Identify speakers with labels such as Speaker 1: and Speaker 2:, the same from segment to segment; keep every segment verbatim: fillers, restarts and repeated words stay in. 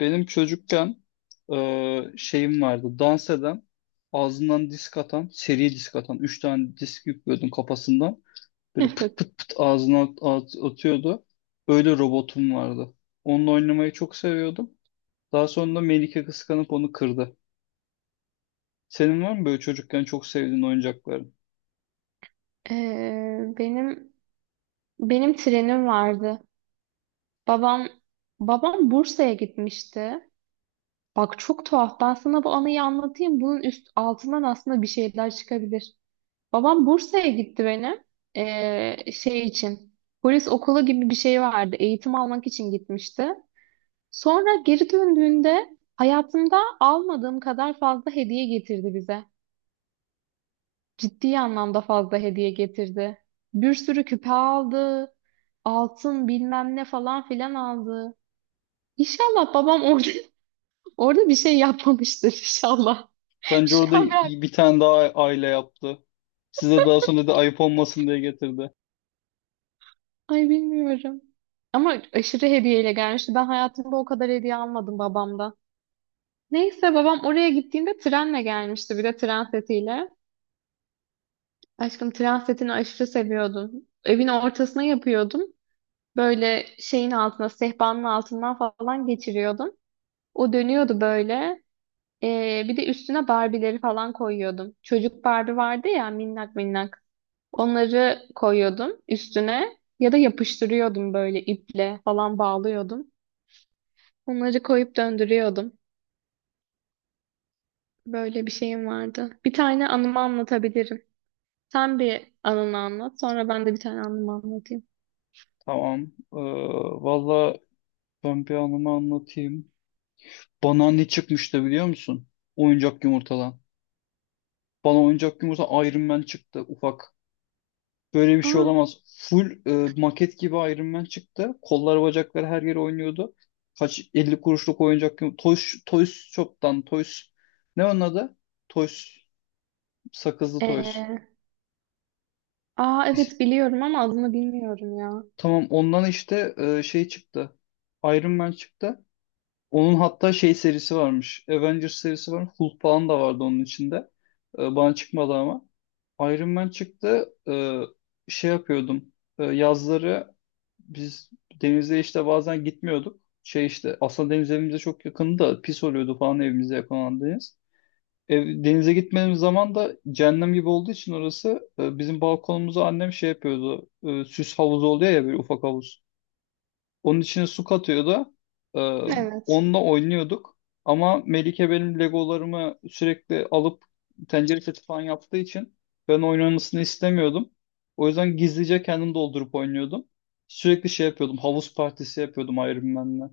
Speaker 1: Benim çocukken e, şeyim vardı. Dans eden, ağzından disk atan, seri disk atan. Üç tane disk yüklüyordum kafasından. Böyle pıt
Speaker 2: Evet.
Speaker 1: pıt pıt ağzına at- at- atıyordu. Öyle robotum vardı. Onunla oynamayı çok seviyordum. Daha sonra da Melike kıskanıp onu kırdı. Senin var mı böyle çocukken çok sevdiğin oyuncakların?
Speaker 2: Ee, benim benim trenim vardı. Babam babam Bursa'ya gitmişti. Bak çok tuhaf. Ben sana bu anıyı anlatayım. Bunun üst altından aslında bir şeyler çıkabilir. Babam Bursa'ya gitti benim. Ee, şey için. Polis okulu gibi bir şey vardı. Eğitim almak için gitmişti. Sonra geri döndüğünde hayatımda almadığım kadar fazla hediye getirdi bize. Ciddi anlamda fazla hediye getirdi. Bir sürü küpe aldı. Altın bilmem ne falan filan aldı. İnşallah babam orada orada bir şey yapmamıştır inşallah.
Speaker 1: Bence
Speaker 2: Şu
Speaker 1: orada
Speaker 2: an ben
Speaker 1: iyi bir tane daha aile yaptı. Size daha sonra da ayıp olmasın diye getirdi.
Speaker 2: ay bilmiyorum. Ama aşırı hediyeyle gelmişti. Ben hayatımda o kadar hediye almadım babamdan. Neyse babam oraya gittiğinde trenle gelmişti bir de tren setiyle. Aşkım tren setini aşırı seviyordum. Evin ortasına yapıyordum. Böyle şeyin altına, sehpanın altından falan geçiriyordum. O dönüyordu böyle. Ee, bir de üstüne Barbie'leri falan koyuyordum. Çocuk Barbie vardı ya minnak minnak. Onları koyuyordum üstüne ya da yapıştırıyordum böyle iple falan bağlıyordum. Onları koyup döndürüyordum. Böyle bir şeyim vardı. Bir tane anımı anlatabilirim. Sen bir anını anlat, sonra ben de bir tane anımı anlatayım.
Speaker 1: Tamam. Ee, Valla ben bir anımı anlatayım. Bana ne çıkmıştı biliyor musun? Oyuncak yumurtadan. Bana oyuncak yumurta Iron Man çıktı ufak. Böyle bir şey
Speaker 2: Aa,
Speaker 1: olamaz. Full e, maket gibi Iron Man çıktı. Kollar bacakları her yere oynuyordu. Kaç elli kuruşluk oyuncak yumurta. Toys, Toys Shop'tan Toys. Ne onun adı? Toys. Sakızlı Toys.
Speaker 2: ee, aa
Speaker 1: İs-
Speaker 2: evet biliyorum ama adını bilmiyorum ya.
Speaker 1: Tamam ondan işte e, şey çıktı. Iron Man çıktı. Onun hatta şey serisi varmış. Avengers serisi var. Hulk falan da vardı onun içinde. Ee, bana çıkmadı ama. Iron Man çıktı. Ee, şey yapıyordum. Ee, yazları biz denize işte bazen gitmiyorduk. Şey işte aslında deniz evimize çok yakındı da pis oluyordu falan evimize yakın olan deniz. Ev, denize gitmediğimiz zaman da cehennem gibi olduğu için orası e, bizim balkonumuzu annem şey yapıyordu. E, süs havuzu oluyor ya böyle ufak havuz. Onun içine su katıyordu. Ee,
Speaker 2: Evet.
Speaker 1: Onunla oynuyorduk. Ama Melike benim Legolarımı sürekli alıp tencere seti falan yaptığı için ben oynamasını istemiyordum. O yüzden gizlice kendim doldurup oynuyordum. Sürekli şey yapıyordum. Havuz partisi yapıyordum Iron Man'le.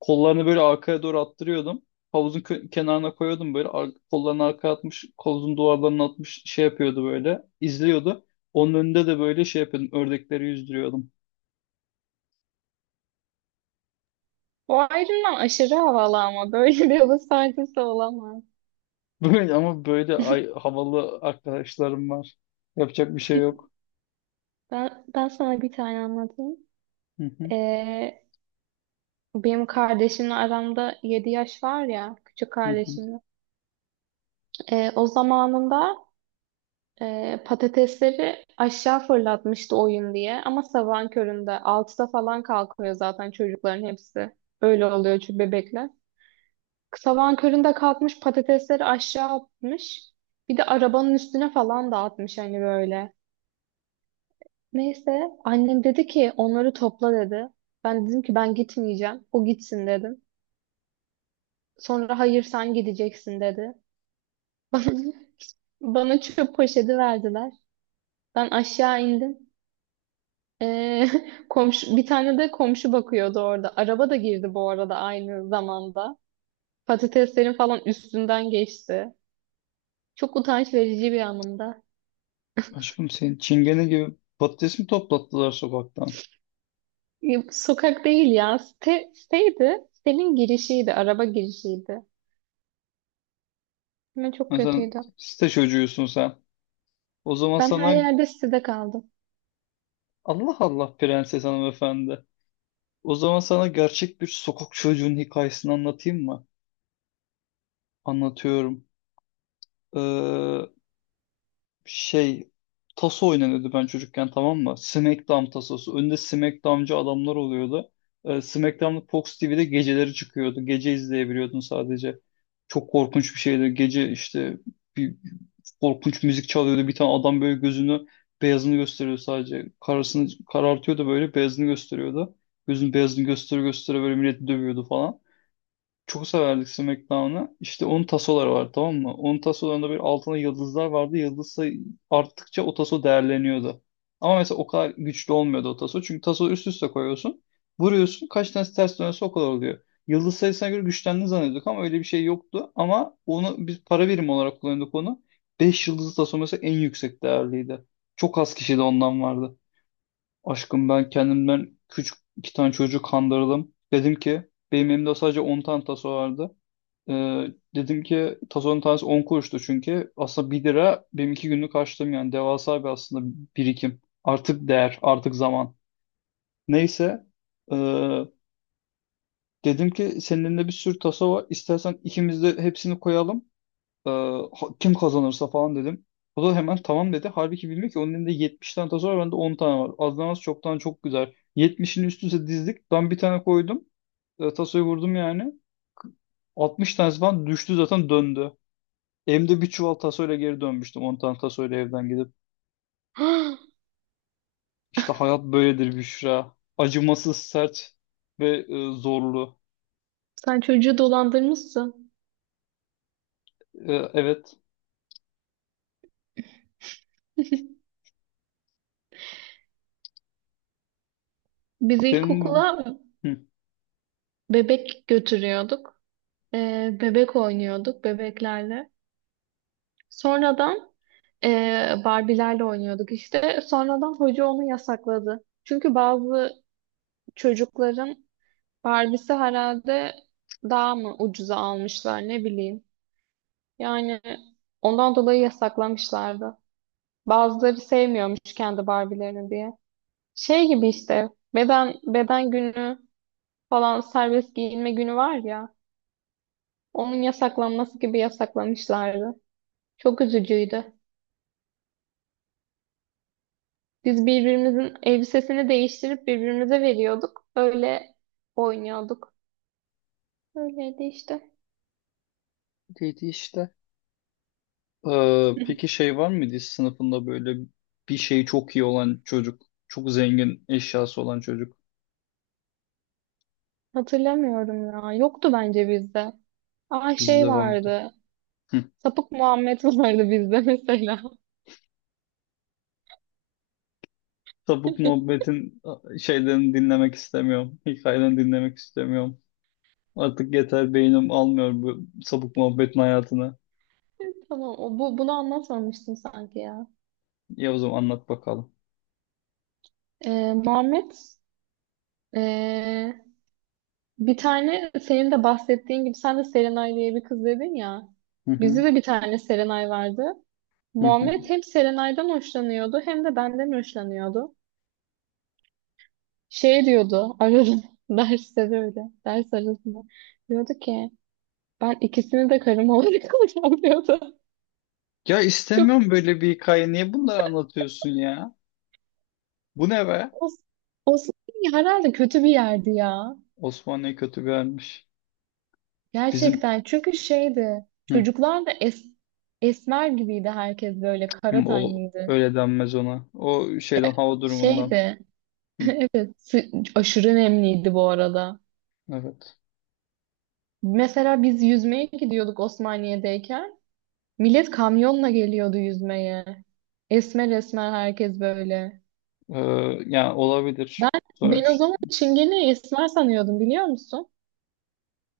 Speaker 1: Kollarını böyle arkaya doğru attırıyordum. Havuzun kö- kenarına koyuyordum böyle. Ar- kollarını arkaya atmış, havuzun duvarlarına atmış şey yapıyordu böyle. İzliyordu. Onun önünde de böyle şey yapıyordum. Ördekleri yüzdürüyordum.
Speaker 2: Bu ayrımdan aşırı havalı ama böyle bir hava saygısı olamaz.
Speaker 1: Böyle, ama böyle ay, havalı arkadaşlarım var. Yapacak bir şey yok.
Speaker 2: Ben, ben sana bir tane anlatayım.
Speaker 1: Hı hı,
Speaker 2: Ee, Benim kardeşimle aramda yedi yaş var ya, küçük
Speaker 1: hı hı.
Speaker 2: kardeşimle. Ee, o zamanında e, patatesleri aşağı fırlatmıştı oyun diye. Ama sabahın köründe altıda falan kalkıyor zaten çocukların hepsi. Öyle oluyor çünkü bebekler. Sabahın köründe kalkmış patatesleri aşağı atmış. Bir de arabanın üstüne falan dağıtmış hani böyle. Neyse annem dedi ki onları topla dedi. Ben dedim ki ben gitmeyeceğim. O gitsin dedim. Sonra hayır sen gideceksin dedi. Bana çöp poşeti verdiler. Ben aşağı indim. Ee, komşu, bir tane de komşu bakıyordu orada. Araba da girdi bu arada aynı zamanda. Patateslerin falan üstünden geçti. Çok utanç verici bir anımda.
Speaker 1: Aşkım senin çingene gibi patates mi toplattılar sokaktan?
Speaker 2: Ya, sokak değil ya. Site, siteydi. Sitenin girişiydi. Araba girişiydi. Ama çok
Speaker 1: Ha, sen
Speaker 2: kötüydü.
Speaker 1: site çocuğusun sen. O zaman
Speaker 2: Ben her
Speaker 1: sana
Speaker 2: yerde sitede kaldım.
Speaker 1: Allah Allah prenses hanımefendi. O zaman sana gerçek bir sokak çocuğunun hikayesini anlatayım mı? Anlatıyorum. Ee, şey taso oynanıyordu ben çocukken tamam mı? SmackDown tasosu. Önde SmackDown'cı adamlar oluyordu. Ee, SmackDown'da Fox T V'de geceleri çıkıyordu. Gece izleyebiliyordun sadece. Çok korkunç bir şeydi. Gece işte bir korkunç müzik çalıyordu. Bir tane adam böyle gözünü beyazını gösteriyordu sadece. Karasını karartıyordu böyle beyazını gösteriyordu. Gözün beyazını gösteri göstere böyle milleti dövüyordu falan, çok severdik SmackDown'ı. İşte onun tasoları var tamam mı? Onun tasolarında bir altına yıldızlar vardı. Yıldız sayı arttıkça o taso değerleniyordu. Ama mesela o kadar güçlü olmuyordu o taso. Çünkü taso üst üste koyuyorsun. Vuruyorsun. Kaç tanesi ters dönüyorsa o kadar oluyor. Yıldız sayısına göre güçlendiğini zannediyorduk ama öyle bir şey yoktu. Ama onu biz para birimi olarak kullanıyorduk onu. Beş yıldızlı taso mesela en yüksek değerliydi. Çok az kişi de ondan vardı. Aşkım ben kendimden küçük iki tane çocuğu kandırdım. Dedim ki benim elimde sadece on tane taso vardı. Ee, dedim ki tazonun tanesi on kuruştu çünkü. Aslında bir lira benim iki günlük harçlığım yani. Devasa bir aslında birikim. Artık değer, artık zaman. Neyse. ee, dedim ki senin elinde bir sürü taso var. İstersen ikimiz de hepsini koyalım. Ee, ha- kim kazanırsa falan dedim. O da hemen tamam dedi. Halbuki bilmiyor ki onun elinde yetmiş tane taso var. Bende on tane var. Azdan az çoktan çok güzel. yetmişin üstüne dizdik. Ben bir tane koydum. Ee, tasoyu vurdum yani. altmış tanesi falan düştü zaten döndü. Hem de bir çuval tasoyla geri dönmüştüm on tane tasoyla evden gidip. İşte hayat böyledir Büşra. Acımasız, sert ve e, zorlu.
Speaker 2: Sen çocuğu dolandırmışsın.
Speaker 1: E, evet.
Speaker 2: Biz
Speaker 1: Benim
Speaker 2: ilkokula
Speaker 1: Hı,
Speaker 2: Bebek götürüyorduk. Ee, bebek oynuyorduk bebeklerle. Sonradan ee, Barbie'lerle oynuyorduk işte. Sonradan hoca onu yasakladı. Çünkü bazı çocukların Barbie'si herhalde daha mı ucuza almışlar ne bileyim. Yani ondan dolayı yasaklamışlardı. Bazıları sevmiyormuş kendi Barbie'lerini diye. Şey gibi işte beden beden günü falan serbest giyinme günü var ya. Onun yasaklanması gibi yasaklamışlardı. Çok üzücüydü. Biz birbirimizin elbisesini değiştirip birbirimize veriyorduk. Öyle oynuyorduk. Öyleydi işte.
Speaker 1: neydi işte. E, peki şey var mıydı hiç sınıfında böyle bir şey çok iyi olan çocuk? Çok zengin eşyası olan çocuk.
Speaker 2: Hatırlamıyorum ya. Yoktu bence bizde. Aa şey
Speaker 1: Bizde vardı.
Speaker 2: vardı.
Speaker 1: Hı.
Speaker 2: Sapık Muhammed vardı bizde mesela.
Speaker 1: Sapık muhabbetin e, şeylerini dinlemek istemiyorum. Hikayelerini dinlemek istemiyorum. Artık yeter beynim almıyor bu sapık muhabbetin hayatını.
Speaker 2: Tamam, o, bu, bunu anlatmamıştım sanki ya.
Speaker 1: Ya o zaman anlat bakalım.
Speaker 2: Ee, Muhammed, ee, bir tane senin de bahsettiğin gibi sen de Serenay diye bir kız dedin ya.
Speaker 1: Hı hı,
Speaker 2: Bizde de bir tane Serenay vardı.
Speaker 1: hı hı.
Speaker 2: Muhammed hem Serenay'dan hoşlanıyordu hem de benden hoşlanıyordu. Şey diyordu ararım derste böyle ders arasında. Diyordu ki ben ikisini de karım olarak alacağım diyordu.
Speaker 1: Ya
Speaker 2: Çok
Speaker 1: istemiyorum böyle bir hikaye. Niye bunları anlatıyorsun ya? Bu ne be?
Speaker 2: o, o herhalde kötü bir yerdi ya.
Speaker 1: Osmanlı'ya kötü gelmiş. Bizim
Speaker 2: Gerçekten çünkü şeydi çocuklar da es, esmer gibiydi herkes böyle
Speaker 1: hı,
Speaker 2: kara
Speaker 1: o
Speaker 2: tenliydi.
Speaker 1: öyle denmez ona. O şeyden hava durumundan.
Speaker 2: Şeydi
Speaker 1: Hı,
Speaker 2: sı- aşırı nemliydi bu arada.
Speaker 1: evet.
Speaker 2: Mesela biz yüzmeye gidiyorduk Osmaniye'deyken. Millet kamyonla geliyordu yüzmeye. Esmer esmer herkes böyle.
Speaker 1: Ee, yani olabilir
Speaker 2: Ben, ben o
Speaker 1: sonuç.
Speaker 2: zaman Çingene'yi esmer sanıyordum biliyor musun?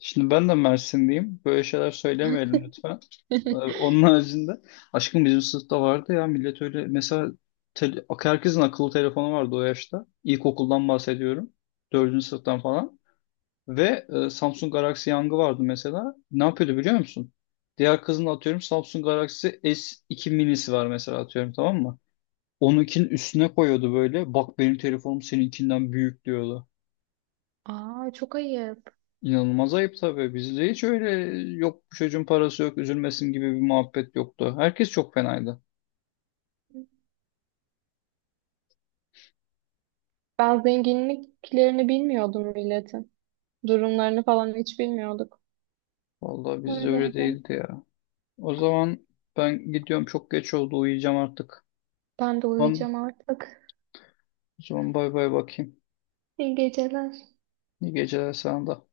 Speaker 1: Şimdi ben de Mersinliyim. Böyle şeyler söylemeyelim lütfen. Ee, onun haricinde aşkım bizim sınıfta vardı ya millet öyle mesela tele- herkesin akıllı telefonu vardı o yaşta. İlkokuldan bahsediyorum. Dördüncü sınıftan falan. Ve e, Samsung Galaxy Young'ı vardı mesela. Ne yapıyordu biliyor musun? Diğer kızın atıyorum Samsung Galaxy S iki minisi var mesela atıyorum tamam mı? Onunkinin üstüne koyuyordu böyle. Bak benim telefonum seninkinden büyük diyordu.
Speaker 2: Aa çok ayıp.
Speaker 1: İnanılmaz ayıp tabii. Bizde hiç öyle yok bu çocuğun parası yok üzülmesin gibi bir muhabbet yoktu. Herkes çok fenaydı.
Speaker 2: Ben zenginliklerini bilmiyordum milletin. Durumlarını falan hiç bilmiyorduk.
Speaker 1: Vallahi bizde öyle
Speaker 2: Öyleydi.
Speaker 1: değildi ya. O zaman ben gidiyorum çok geç oldu uyuyacağım artık.
Speaker 2: Ben de
Speaker 1: Tamam.
Speaker 2: uyuyacağım artık.
Speaker 1: O zaman bay bay bakayım.
Speaker 2: İyi geceler.
Speaker 1: İyi geceler sana da.